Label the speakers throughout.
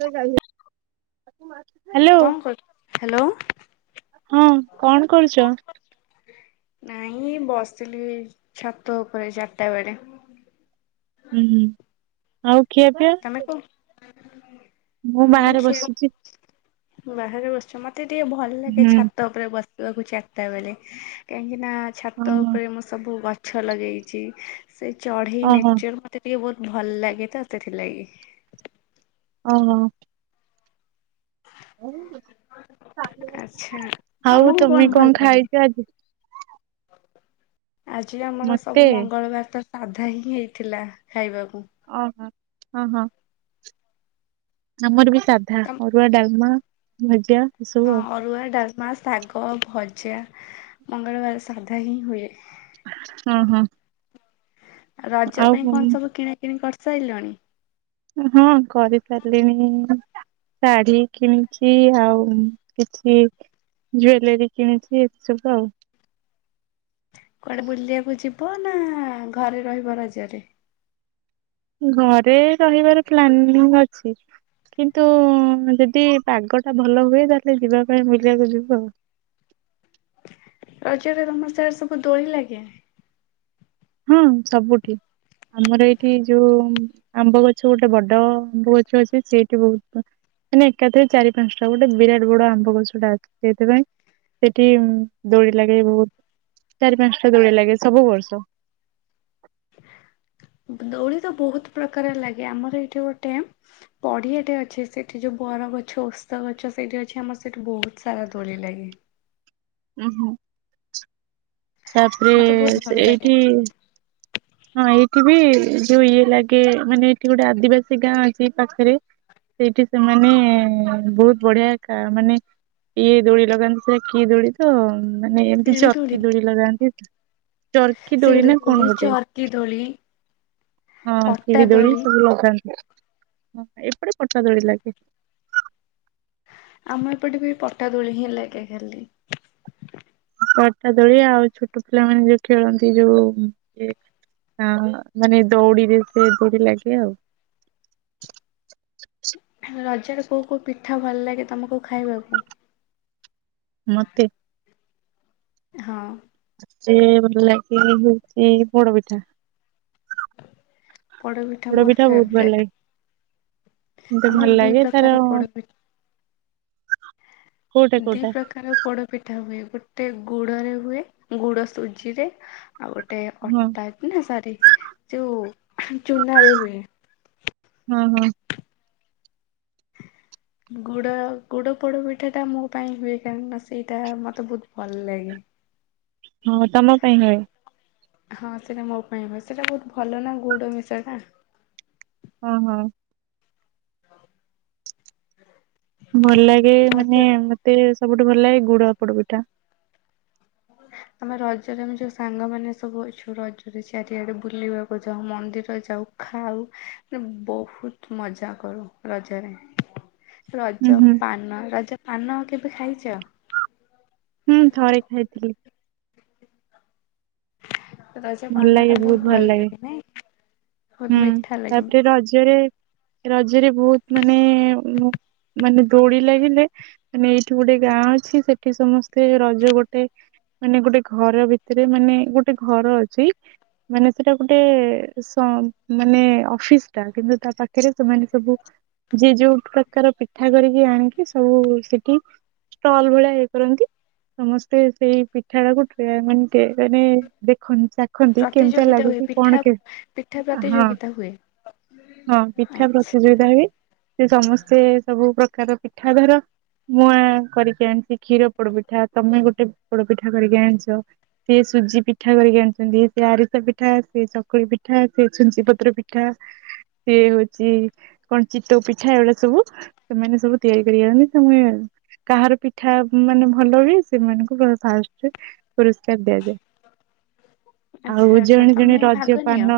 Speaker 1: [unintelligible] Hello
Speaker 2: କଣ କରୁ hello.
Speaker 1: ହଁ କଣ କରୁଛ?
Speaker 2: ନାଇଁ ବସ୍ ଥିଲି ଛାତ ଉପରେ ଚାର୍ ଟା ବେଳେ।
Speaker 1: ହୁଁ ହୁଁ ଆଉ ଖିଆ ପିଆ?
Speaker 2: [unintelligible]
Speaker 1: ମୁଁ
Speaker 2: ହଁ
Speaker 1: ବାହାରେ
Speaker 2: ଖିଆ
Speaker 1: ବସିଛି
Speaker 2: [unintelligible] ବାହାରେ ବସଛ ମୋତେ ଟିଏ ଭଲ୍ ଲାଗେ
Speaker 1: ହୁଁ
Speaker 2: ଛାତ ଉ ପରେ ବସିବାକୁ ଚାରିଟା ବେଳେ, କାହିଁକିନା ଛାତ
Speaker 1: ଓହୋ
Speaker 2: ଉପରେ ମୁଁ ସବୁ ଗ ଛ ଲଗେଇଛି ସେ ଚଢେଇ
Speaker 1: ଓହୋ
Speaker 2: ନେଚର୍ ମତେ ଟିକେ ବହୁତ୍ ଭଲ୍ ଲାଗେ ତ ସେଥିଲାଗି।
Speaker 1: ଓ ହୋ।
Speaker 2: ଆଛା
Speaker 1: ଆଉ
Speaker 2: ତମକୁ
Speaker 1: ତମେ
Speaker 2: କଣ ଭଲ ଲାଗେ?
Speaker 1: ଖାଇଛ ଆଜି
Speaker 2: ଆଜି ଆମର
Speaker 1: ମତେ
Speaker 2: ସବୁ ମଙ୍ଗଳବାର ତ ସାଧା ହିଁ ହେଇଥିଲା ଖାଇବାକୁ।
Speaker 1: ଓହୋ ହଁ ହଁ। ଆମର ବି ସାଧା
Speaker 2: ତମ
Speaker 1: ଅରୁଆ ଡାଲମା ଭଜା। ଏସବୁ
Speaker 2: ହଁ
Speaker 1: ଆଉ
Speaker 2: ଅରୁଆ ଡାଲମା ଶାଗ ଭଜା ମଙ୍ଗଳବାର ସାଧା ହିଁ ହୁଏ।
Speaker 1: ହଁ ହଁ।
Speaker 2: ଆଉ ରଜ ପାଇଁ କଣ
Speaker 1: ଆଉ
Speaker 2: ସବୁ କିଣା କିିଣି କରିସାରିଲଣି?
Speaker 1: ହଁ କରିସାରିଲିଣି। ଶାଢୀ କିଣିଛି ଆଉ କିଛି ଜୁଏଲାରୀ କିଣିଚି ଏ ସବୁ ଆଉ।
Speaker 2: କୁଆଡ଼େ ବୁଲିବାକୁ ଯିବ ନା ଘରେ ରହିବ ରାଜ୍ୟରେ?
Speaker 1: ଘରେ ରହିବାର ପ୍ଲାନିଂ ଅଛି। କିନ୍ତୁ ଯଦି ପାଗଟା ଭଲ ହୁଏ ତାହେଲେ ଯିବା ପାଇଁ ବୁଲିବାକୁ ଯିବୁ ଆଉ।
Speaker 2: ରଜରେ ତମର ସିଆଡେ ସବୁ ଦୋଳି ଲାଗେ?
Speaker 1: ହଁ ସବୁଠି। ଆମର ଏଇଠି ଯୋଉ ଆମ୍ବ ଗଛ ଗୋଟେ ବଡ଼ ଆମ୍ବ ଗଛ ଅଛି ସେଇଠି ବହୁତ ମାନେ ଏକାଥରେ ଚାରି ପାଞ୍ଚଟା ଗୋଟେ ବିରାଟ ବଡ଼ ଆମ୍ବ ଗଛଟା ଅଛି ସେଇଥିପାଇଁ। ସେଠି ଦୋଳି ଲାଗେ ବହୁତ ଚାରି ପାଞ୍ଚଟା ଦୋଳି ଲାଗେ ସବୁ ବର୍ଷ।
Speaker 2: ଦୋଳି ତ ବହୁତ ପ୍ରକାର ଲାଗେ ଆମର ଏଇଠି ଗୋଟେ ବଢିଆଟେ ଅଛି ସେଠି ଯୋଉ ବର ଗଛ ଓସ୍ତ ଗଛ ସେଇଠି ଅଛି ଆମର ସେଠି ବହୁତ ସାରା ଦୋଳି ଲାଗେ।
Speaker 1: ଉଁ ହୁଁ। ତାପରେ
Speaker 2: ମତେ ବହୁତ ଭଲ ଲାଗେ
Speaker 1: ଏଇଠି ହଁ ଏଇଠି ବି ଯୋଉ ଇଏ ଲାଗେ ମାନେ ଏଇଠି ଗୋଟେ ଆଦିବାସୀ ଗାଁ ଅଛି ଏ ପାଖରେ ସେଇଠି ସେମାନେ ବହୁତ ବଢିଆ ମାନେ ଇଏ ଦୋଳି ଲଗାନ୍ତି କିଏ ଦୋଡି ତ ମାନେ ଏମିତି
Speaker 2: ଶିଢି
Speaker 1: ଚକି ଦୋଳି ଲଗାନ୍ତି। ଚର୍କି ନା
Speaker 2: ସିଡି
Speaker 1: କଣ
Speaker 2: ଦୋଳି
Speaker 1: ଗୋଟେ
Speaker 2: ଚାରକି ଦୋଳି।
Speaker 1: ହଁ ଖିଳି ଦୋଳି ସବୁ ଲଗାନ୍ତି ଏପଟେ ପଟା ଦୋଳି ଲାଗେ।
Speaker 2: ଆମ ଏପଟେ ବି ପଟା ଦୋଳି ହିଁ ଲାଗେ ଖାଲି।
Speaker 1: ପଟା ଦୋଳି ଆଉ ଛୋଟ ପିଲାମାନେ ଯୋଉ ଖେଳନ୍ତି ଯୋଉ ଇଏ ହଁ ମାନେ ଦୋଉଡିରେ ସେ ଡୋରି ଲାଗେ ଆଉ।
Speaker 2: ରଜରେ କୋଉ କୋଉ ପିଠା ଭଲ ଲାଗେ ତମକୁ ଖାଇବାକୁ?
Speaker 1: ମତେ।
Speaker 2: ହଁ।
Speaker 1: ସେ ମତେ ଲାଗେ ହୋଉଚି ପୋଡ ପିଠା।
Speaker 2: ପୋଡ଼ପିଠା
Speaker 1: ପୋଡ
Speaker 2: ମୋର
Speaker 1: ପିଠା ବହୁତ ଭଲ ଲାଗେ।
Speaker 2: ଫେବରାଇଟ୍।
Speaker 1: ମତେ ଭଲ
Speaker 2: ଆମର ଦିଇ
Speaker 1: ଲାଗେ ତାର
Speaker 2: ପ୍ରକାର ପୋଡ଼ପି
Speaker 1: କୋଉଟା
Speaker 2: ଦି
Speaker 1: କୋଉଟା
Speaker 2: ପ୍ରକାର ପୋଡ ପିଠା ହୁଏ ଗୋଟେ ଗୁଡରେ ହୁଏ ଗୁଡ ସୁଜିରେ ଆଉ ଗୋଟେ
Speaker 1: ହଁ
Speaker 2: ଅଟା ନା ସରି ଯୋଉ ଚୂନାରେ ହୁଏ।
Speaker 1: ହଁ ହଁ।
Speaker 2: ଗୁଡ ଗୋଡ ପୋଡ ପିଠା ଟା ମୋ ପାଇଁ ହୁଏ କାହିଁକି ନା ସେଇଟା ମତେ ବହୁତ ଭଲ ଲାଗେ।
Speaker 1: ହଁ ତମ ପାଇଁ ହୁଏ।
Speaker 2: ହଁ ସେଇଟା ମୋ ପାଇଁ ହୁଏ ସେଇଟା ବହୁତ ଭଲ ନା ଗୁଡ ମିଶାଟା।
Speaker 1: ହଁ ହଁ। ଭଲ ଲାଗେ ମାନେ
Speaker 2: ରଜ
Speaker 1: ମତେ ସବୁଠୁ ଭଲ ଲାଗେ ଗୁଡ ପୋଡ଼ ପିଠା।
Speaker 2: ଆମେ ରଜରେ ଆମେ ଯୋଉ ସାଙ୍ଗମାନେ ସବୁ ଅଛୁ, ରଜରେ ଚାରିଆଡେ ବୁଲିବାକୁ ଯାଉ, ମନ୍ଦିର ଯାଉ। ଖାଉ, ବହୁତ ମଜା କରୁ ରଜରେ।
Speaker 1: ହୁଁ
Speaker 2: ରଜ
Speaker 1: ହୁଁ
Speaker 2: ପାନ, ରଜ ପାନ କେବେ ଖାଇଛ?
Speaker 1: ହୁଁ, ଥରେ ଖାଇଥିଲି।
Speaker 2: ରଜ ପାନ ଟା ବହୁତ ଭଲ ଲାଗେ ନାଇଁ! ବହୁତ
Speaker 1: ହୁଁ,
Speaker 2: ମିଠା ଲାଗେ।
Speaker 1: ତା'ପରେ ରଜରେ ରଜରେ, ବହୁତ ମାନେ-ଏଁ, ମାନେ ଦୋଳି ଲାଗିଲେ ମାନେ ଏଇଠି ଗୋଟେ ଗାଁ ଅଛି, ସେଠି ସମସ୍ତେ ରଜ ଗୋଟେ ମାନେ ଗୋଟେ ଘର ଭିତରେ, ମାନେ ଗୋଟେ ଘର ଅଛି। ମାନେ ସେଟା ଗୋଟେ ସ ମାନେ ଅଫିସଟା, କିନ୍ତୁ ତା ପାଖରେ ସେମାନେ ସବୁ ଯିଏ ଯୋଉ ପ୍ରକାର ପିଠା କରିକି ଆଣିକି, ସବୁ-ଉ ସେଠି ଷ୍ଟଲ୍ ଭଳିଆ ଇଏ କରନ୍ତି। ସମସ୍ତେ ସେଇ ପିଠାଟାକୁ ଟେ ମାନେ କେ ମାନେ ଦେଖନ୍ ଖନ୍ତି, କେମିତିଆ
Speaker 2: ପ୍ରତିଯୋଗିତା ହୁଏ
Speaker 1: ଲାଗୁଛି?
Speaker 2: ପିଠା
Speaker 1: କଣ କେ!
Speaker 2: ପିଠା
Speaker 1: ହଁ।
Speaker 2: ପ୍ରତିଯୋଗିତା ହୁଏ
Speaker 1: ହଁ, ପିଠା
Speaker 2: ଆଚ୍ଛା।
Speaker 1: ପ୍ରତିଯୋଗିତା ହୁଏ, ସେ ସମସ୍ତେ ସବୁ ପ୍ରକାର ପିଠା ଧର ମୁଁ, କରିକି ଆଣିଛି କ୍ଷୀର ପୋଡପିଠା। ତମେ ଗୋଟେ ପୋଡପିଠା କରିକି ଆଣିଚ। ସିଏ ସୁଜି ପିଠା କରିକି ଆଣ୍ ଯେ ଆରିସା ପିଠା, ସେ ଚକୁଳି ପିଠା, ସେ ଛୁଞ୍ଚି ପତ୍ର ପିଠା, ସିଏ ହଉଛି, କଣ ଚିତ୍ଉ ପିଠା ଏଇଗୁଡା ସବୁ ସେମାନେ ସବୁ ତିଆରି କରିକି ଆଣନ୍ତି, ତୁମେ କାହାର ପିଠା ମାନେ ଭଲ ହୁଏ? ସେମାନଙ୍କୁ ଫାଷ୍ଟରେ ପୁରସ୍କାର ଦିଆଯାଏ।
Speaker 2: ଆଚ୍ଛା
Speaker 1: ଆଉ
Speaker 2: ଆଚ୍ଛା
Speaker 1: ଜଣେ ଜଣେ
Speaker 2: ତମେ ଭାଗ
Speaker 1: ରଜ
Speaker 2: ନିଅ
Speaker 1: ପାନ।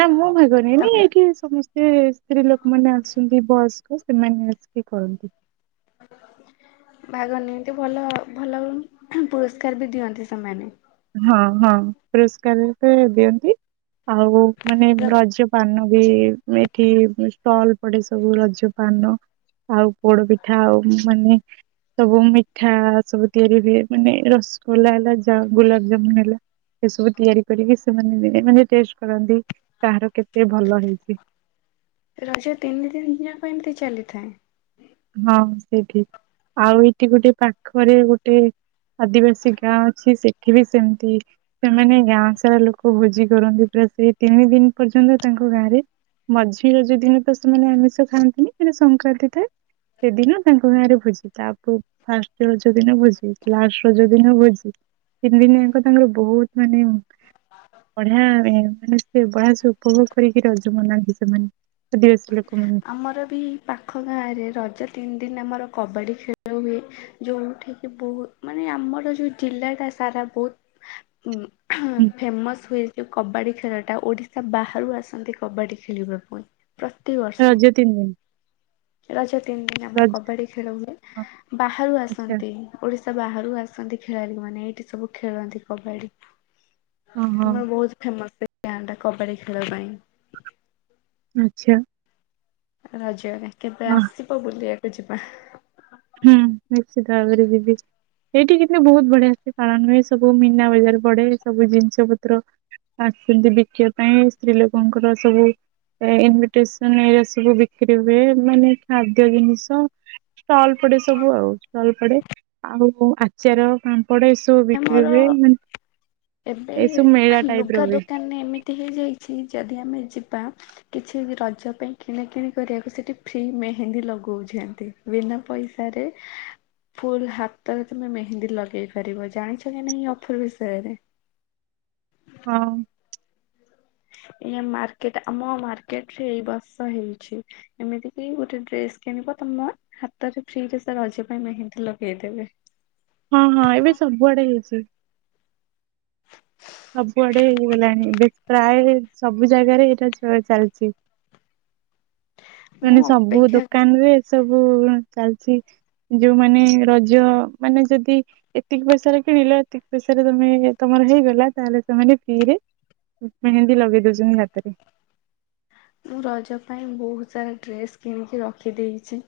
Speaker 1: ନା, ମୁଁ ଭାଗ ନିଏନି
Speaker 2: ତମେ
Speaker 1: ଏଇଠି ସମସ୍ତ ସେ ସ୍ତ୍ରୀ ଲୋକମାନେ ଆସନ୍ତି ବୟସ୍କ, ସେମାନେ ଆସିକି କରନ୍ତି।
Speaker 2: ଭାଗ ନିଅନ୍ତି, ଭଲ ଭଲ ପୁରସ୍କାର ବି ଦିଅନ୍ତି ସେମାନେ।
Speaker 1: ହଁ, ହଁ, ପୁରସ୍କାର ସେ ଦିଅନ୍ତି। ଆଉ ମାନେ
Speaker 2: ର
Speaker 1: ରଜ ପାନ ବି ଏଠି ଷ୍ଟଲ୍ ପଡେ, ସବୁ ରଜ ପାନ। ଆଉ ପୋଡ ପିଠା, ଆଉ ମାନେ ସବୁ ମିଠା ସବୁ ତିଆରି ହୁଏ ମାନେ, ରସଗୋଲା ହେଲା, ଯା, ଗୋଲାପ ଜାମୁନ୍ ହେଲା ଏ ସବୁ ତିଆରି କରିକି ସେମାନେ ମାନେ ଟେଷ୍ଟ କରନ୍ତି, କାହାର କେତେ ଭଲ ହେଇଛି?
Speaker 2: ରଜ ତିନି ଦିନ ଯାଁକ ଏମିତି ଚାଲିଥାଏ?
Speaker 1: ହଁ, ସେଇଠି। ଆଉ, ଏଇଠି ଗୋଟେ ପାଖରେ ଗୋଟେ ଆଦିବାସୀ ଗାଁ, ଅଛି ସେଠି ବି ସେମିତି ସେମାନେ ଗାଁ ସାରା ଲୋକ ଭୋଜି କରନ୍ତି, ପୁରା ସେଇ ତିନି ଦିନ ପର୍ଯ୍ୟନ୍ତ, ତାଙ୍କ ଗାଁ ରେ ମଝିରେ ଯଉଦିନ ତ ସେମାନେ ଆମିଷ ଖାଆନ୍ତିନି। ସେଟା ସଂକ୍ରାନ୍ତି ଥାଏ। ସେଦିନ ତାଙ୍କ ଗାଁ ରେ ଭୋଜି ତା 'ପୁର୍ ଫାର୍ଷ୍ଟ ରଜ ଦିନ ଭୋଜି, ଲାଷ୍ଟ ରଜ ଦିନ ଭୋଜିି। ତିନିଦିନ ଆଙ୍କ, ତାଙ୍କର ବହୁତ ମାନେ ବଢିଆରେ! ମାନେ ସେ ବଢିଆ ସେ ଉପଭୋଗ କରିକି ରଜ ମନାନ୍ତି ସେମାନେ। ଆଦିବାସୀ ଲୋକ ମାନେ।
Speaker 2: ଆମର ବି ପାଖ ଗାଁରେ ରଜ ତିନି ଦିନ ଆମର କବାଡ଼ି ଖେଳ ହୁଏ। ଯୋଉଠି କିି ବହୁତ ମାନେ ଆମର ଯୋଉ ଜିଲ୍ଲାଟା ସାରା ବହୁତ ଉଁ
Speaker 1: ହୁଁ,
Speaker 2: ଫେମସ୍ ହୁଏ ଚୁ କବାଡି ଖେଳଟା ଓଡିଶା ବାହାରୁ ଆସନ୍ତି, କବାଡି ଖେଳିବା ପାଇଁ, ପ୍ରତିିବ
Speaker 1: ରଜ ତିିନି ଦିନି।
Speaker 2: ରଜ ତିନି ଦିନ ଆମର କବାଡି ଖେଳ ହୁଏ।
Speaker 1: ହଁ,
Speaker 2: ବାହାରୁ
Speaker 1: ଆଚ୍ଛା
Speaker 2: ଆସନ୍ତି ଓଡିଶା ବାହାରୁ ଆସନ୍ତି ଖେଳାଳି ମାନେ ଏଇଠି ସବୁ ଖେଳନ୍ତି କବାଡି।
Speaker 1: ଓହୋ
Speaker 2: ଆମର ବହୁତ ଫେମସ୍ ସେ ଗାଁ ଟା କବାଡି ଖେଳ ପାଇଁ।
Speaker 1: ଆଛା।
Speaker 2: ରଜରେ କେବେ
Speaker 1: ହଁ,
Speaker 2: ଆସିବ ବୁଲିବାକୁ ଯିବା।
Speaker 1: ହୁଁ ନିଶ୍ଚିତ ଭାବରେ ଯିବି। ଏଇଠି କେତେ ବହୁତ ବଢିଆ ସେ ପାଳନ ହୁଏ ସବୁ ମିନା ବଜାର ବଡେ ସବୁ ଜିନିଷ ପତ୍ର ଆସିଚନ୍ତି ବିକିବା ପାଇଁ ସ୍ତ୍ରୀ ଲୋକଙ୍କର ସବୁ ଏ ଇମିଟେସନ ଏଇରା ସବୁ ବିକ୍ରି ହୁଏ ମାନେ ଖାଦ୍ୟ ଜିନିଷ ଷ୍ଟଲ୍ ପଡେ ସବୁ ଆଉ ଷ୍ଟଲ୍ ପଡେ ଆଉ ଆଚାର ପାମ୍ପଡ ଏ ସବୁ ସବୁ ବିକ୍ର ହୁଏ
Speaker 2: ଆମର
Speaker 1: ମାନେ ଏସବୁ ମେଳା ଟାଇପ୍ ର ହୁଏ।
Speaker 2: ମାନେ ଏମିତି ହେଇଯାଇଚି ଯଦି ଆମେ ଯିବା କିଛି ରଜ ପାଇଁ କିଣାକିଣି କରିବାକୁ ସେଠି ଫ୍ରି ମେହେନ୍ଦୀ ଲଗଉଛନ୍ତି। ବିନା ପଇସାରେ ଫୁଲ ହାତରେ ତମେ ମେହେନ୍ଦୀ ଲଗେଇ ପାରିବ। ଜାଣିଚ କି ନାଇଁ ଅଫର ବିଷୟରେ?
Speaker 1: ହଁ।
Speaker 2: ଏଇ ମାର୍କେଟ ଆମ ମାର୍କେଟ ରେ ଏଇ ବର୍ଷ ହେଇଚି। ଏମିତି କି ଗୋଟେ ଡ୍ରେସ କିଣିବ ତମ ହାତରେ ଫ୍ରି ରେ ସେ ରଜ ପାଇଁ ମେହେନ୍ଦୀ ଲଗେଇଦେବେ।
Speaker 1: ହଁ ହଁ ଏବେ ସବୁଆଡେ ହେଇଚି। ସବୁଆଡେ ହେଇଗଲାଣି ବେଶ ପ୍ରାୟ ସବୁ ଜାଗାରେ ଏଇଟା ଚ ଚାଲିଚି।
Speaker 2: ମୁଁ
Speaker 1: ମାନେ ସବୁ
Speaker 2: ଅପେକ୍ଷା
Speaker 1: ଦୋକାନ ରେ ଏ ସବୁ ଚାଲିଚି। ଯୋଉମାନେ ରଜ ମାନେ ଯଦି ଏତିକି ପଇସାରେ କିଣିଲ ଏତିକି ପଇସାରେ ତମେ ତମର ହେଇଗଲା। ତାହେଲେ ସେମାନେ ଫ୍ରିରେ ମେହେନ୍ଦୀ ଲଗେଇ ଦଉଛନ୍ତି ହାତରେ।
Speaker 2: ମୁଁ ରଜ ପାଇଁ ବହୁତ ସାରା ଡ୍ରେସ୍ କିଣିକି ରଖିଦେଇଚି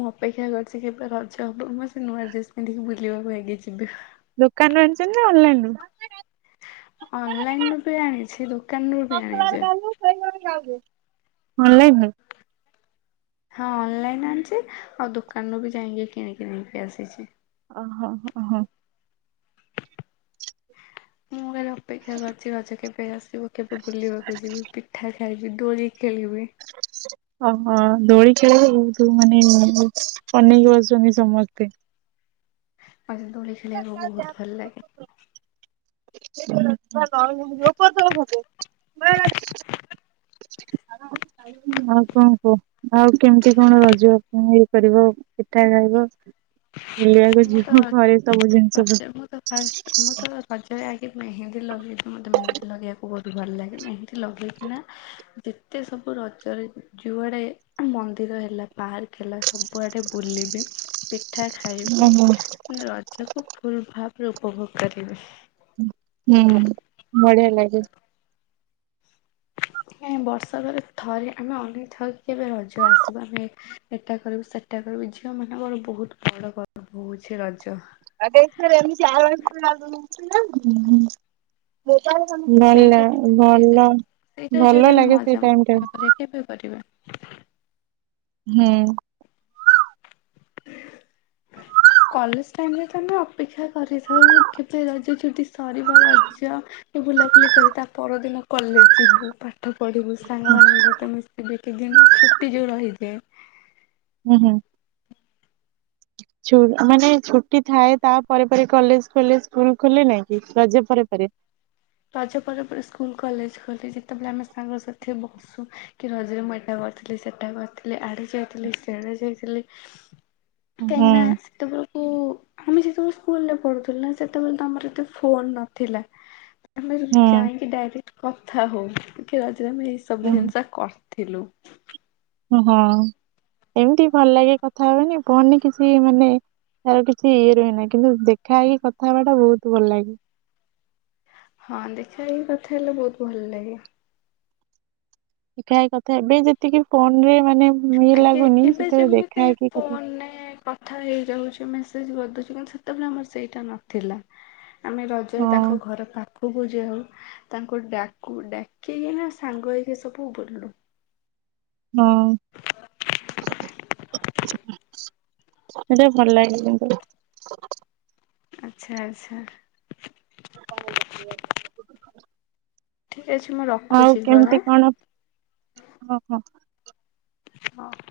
Speaker 2: ମୋ ଅପେକ୍ଷା କରିଚିକେବେ ରଜ ହବ ମୁଁ ସେ ନୂଆ ଡ୍ରେସ୍ ପିନ୍ଧିକି ବୁଲିବାକୁ ଆଗେ ଯିବି।
Speaker 1: ଦୋକାନ ରୁ ଆଣିଚନ୍ତି ନା ଅନଲାଇନ ରୁ?
Speaker 2: ଅନଲାଇନରୁୁ ବି ଆଣିଛି ଦୋକାନରୁୁ ବି ଆଣିଛେ।
Speaker 1: ଅନଲାଇନ ରୁ
Speaker 2: ହଁ ଅନଲାଇନ ଆଣିଚି ଆଉ ଦୋକାନରୁୁ ବି ଯାଇକି କିଣିକି ନେଇକି ଆସିଛି।
Speaker 1: ଓ ହୋ ହ ହଁ।
Speaker 2: ମୁଁ ଖାଲି ଅପେକ୍ଷା କରିଚି ରଜ କେବେ ଆସିବ କେବେ ବୁଲିବାକୁ ଯିବି ପିଠା ଖା ଖାଇବି ଦୋଳି ଖେଳିବି
Speaker 1: ହ [inaudible] ଓହ ଦୋଳି ଖେଳ [unintelligible] ମାନେ ଅନେଇକି ବସଚନ୍ତି ସମସ୍ତେ।
Speaker 2: ମୋତେ ଦୋଳି ଖେଳିଆକୁ ବହୁତ ଭଲ ଲାଗେ।
Speaker 1: [inaudible] ଆଉ କଣ କୁହ। ଆଉ କେମିତି କଣ ରଜ ଇଏ କରିବ ପିଠା ଖାଇବ? ବୁଲିବାକୁ
Speaker 2: ମୁଁ
Speaker 1: ଯିବ
Speaker 2: ତ
Speaker 1: ଘରେ ସବୁ
Speaker 2: ରଜ ମୁଁ ତ ଫାଷ୍ଟ ମୁଁ ତ
Speaker 1: ଜିନିଷ
Speaker 2: ରଜରେ ଆଗେ ମେହେନ୍ଦୀ ଲଗେଇବ ମୋତେ ମେହେନ୍ଦୀ ଲଗେଇବାକୁ ବହୁତ ଭଲ ଲାଗେ ମେହେନ୍ଦୀ ଲଗେଇକିନା ଯେତେ ସବୁ ରଜରେ ଜୁଆଡ଼େ ମନ୍ଦିର ହେଲା ପାର୍କ ହେଲା ସବୁଆଡ଼େ ବୁଲିବି ପିଠା
Speaker 1: ପତ୍ର।
Speaker 2: ଖାଇବି
Speaker 1: ଓହୋ
Speaker 2: ରଜକୁ ଫୁଲ ଭାବରେ ଉପଭୋଗ କରିବି।
Speaker 1: ଉଁ ହୁଁ ବଢିଆ ଲାଗେ। [inaudible]
Speaker 2: ହଁ ବର୍ଷକ ରେ ଥରେ ଆମେ ଅନେଇ ଥାଉ କେବେ ରଜ ଆସିବ ଆମେ ଏଇଟା କରିବୁ ସେ ଟା କରିବୁ ଝିଅ ମାନଙ୍କର ବହୁତ ବଡ଼ ପର୍ବ ହଉଛି ରଜ।
Speaker 1: [unintelligible] ଭଲ
Speaker 2: ସେଇଟାରେ ସେଇଟା
Speaker 1: ଭଲ
Speaker 2: ସେଇଟାରେ ଯଦି
Speaker 1: ଭଲ
Speaker 2: ଆମେ
Speaker 1: ଲାଗେ ସେଇ ଟାଇମ୍
Speaker 2: ମଜାମସ୍ତି
Speaker 1: ଟା।
Speaker 2: ନ କରିବା କେବେ କରିବ।
Speaker 1: ହୁଁ।
Speaker 2: [inaudible] କଲେଜ ଟାଇମରେ ତ ଆମେ ଅପେକ୍ଷା କରିଥାଉ କେବେ ରଜଛୁଟି ସରିବ ରଜ। ଏତେ ବୁଲାବୁଲି କରି ତା ପରଦିନ କଲେଜ ଯିବୁ ପା ପାଠ ପଢ଼ିବୁ ସାଙ୍ଗମାନଙ୍କ ସହିତ ମିଶିବୁ ଏତେ ଦିନ ଛୁଟି ଯୋଉ ରହିଯାଏ।
Speaker 1: ହୁଁ ହୁଁ। ଛୁ ମାନେ ଛୁଟି ଥାଏ ତା ପରେ ପରେ କଲେଜ ଖୋଲେ ସ୍କୁଲ ଖୋଲେ ନାଇଁକି ରଜ ପରେ ପରେ।
Speaker 2: ରଜ ପରେ ପରେ ସ୍କୁଲ କଲେଜ ଖୋଲେ ଯେତେବେଳେ ଆମେ ସାଙ୍ଗ ସାଥି ବ ସୁ କି ରଜରେ ମୁଁ ଏଇଟା କରିଥିଲି ସେଟା କରିଥିଲି ଆଡ଼େ ଯାଇଥିଲି ସିଆଡ଼େ ଯାଇଥିଲି।
Speaker 1: [inaudible]
Speaker 2: କାହିଁକି ନା ସେତେବେଳେ। ଓ ଆମେ ଯେତେବେଳେ ସ୍କୁଲରେ ପଢୁଥିଲୁ ନା ସେତେବେଳେ ତ ଆମର ଏତେ ଫୋନ ନଥିଲା। ଆମେ
Speaker 1: ହୁଁ
Speaker 2: ଯାଇଁକି ଡାଇରେକ୍ଟ କଥା ହଉ କି ରଜ ରେ ଆମେ ଏଇ ସବୁ ଜିନିଷ କ ଥିଲୁ।
Speaker 1: ହଁ ଏମିତି ଭଲ ଲାଗେ କଥା ହବାନା ଫୋନରେ କିଛି ମାନେ। ତାର କିଛି ଇଏ ରହେନା କିନ୍ତୁ ଦେଖା ହେଇକି କଥା ହବାଟା ବହୁତ ଭଲ ଲାଗେ।
Speaker 2: ହଁ ଦେଖା ହେଇ କଥା ହେଲେ ବହୁତ ଭଲ ଲାଗେ।
Speaker 1: ଦେଖା ହେଇ କଥା ଏବେ ଯେତିକି ଫୋନ ରେ ମାନେ। ଇଏ
Speaker 2: ଆଗେ
Speaker 1: ଲାଗୁନି
Speaker 2: ଏବେ
Speaker 1: ସେତେବେଳେ ଦେଖା
Speaker 2: ଯେମିତି
Speaker 1: ହେଇକି କଥା
Speaker 2: ଫୋନରେ କ କଥା ହେଇଯାଉଛୁ ମେସେଜ କରିଦଉଛୁ କିନ୍ତୁ ସେତେବେଳେ ଆମର ସେଇଟା ନଥିଲା। ଆମେ ରଜରେ
Speaker 1: ହଁ
Speaker 2: ତାଙ୍କ ଘର ପାଖକୁ ଯାଉ। ତାଙ୍କୁ ଡାକୁ ଡାକିକି ନା ସାଙ୍ଗ ହେଇକି ସବୁ ବୁଲୁ।
Speaker 1: ହଁ। ସେଟା ଭଲ ଲାଗେ କିନ୍ତୁ।
Speaker 2: ଆଛା ଆଚ୍ଛା। ଠିକ ଅଛି ମୁଁ
Speaker 1: ଆଉ
Speaker 2: ରଖୁଛି କଲ୍
Speaker 1: କେମିତି କଣ। ଓ ହୋ।
Speaker 2: ହଁ।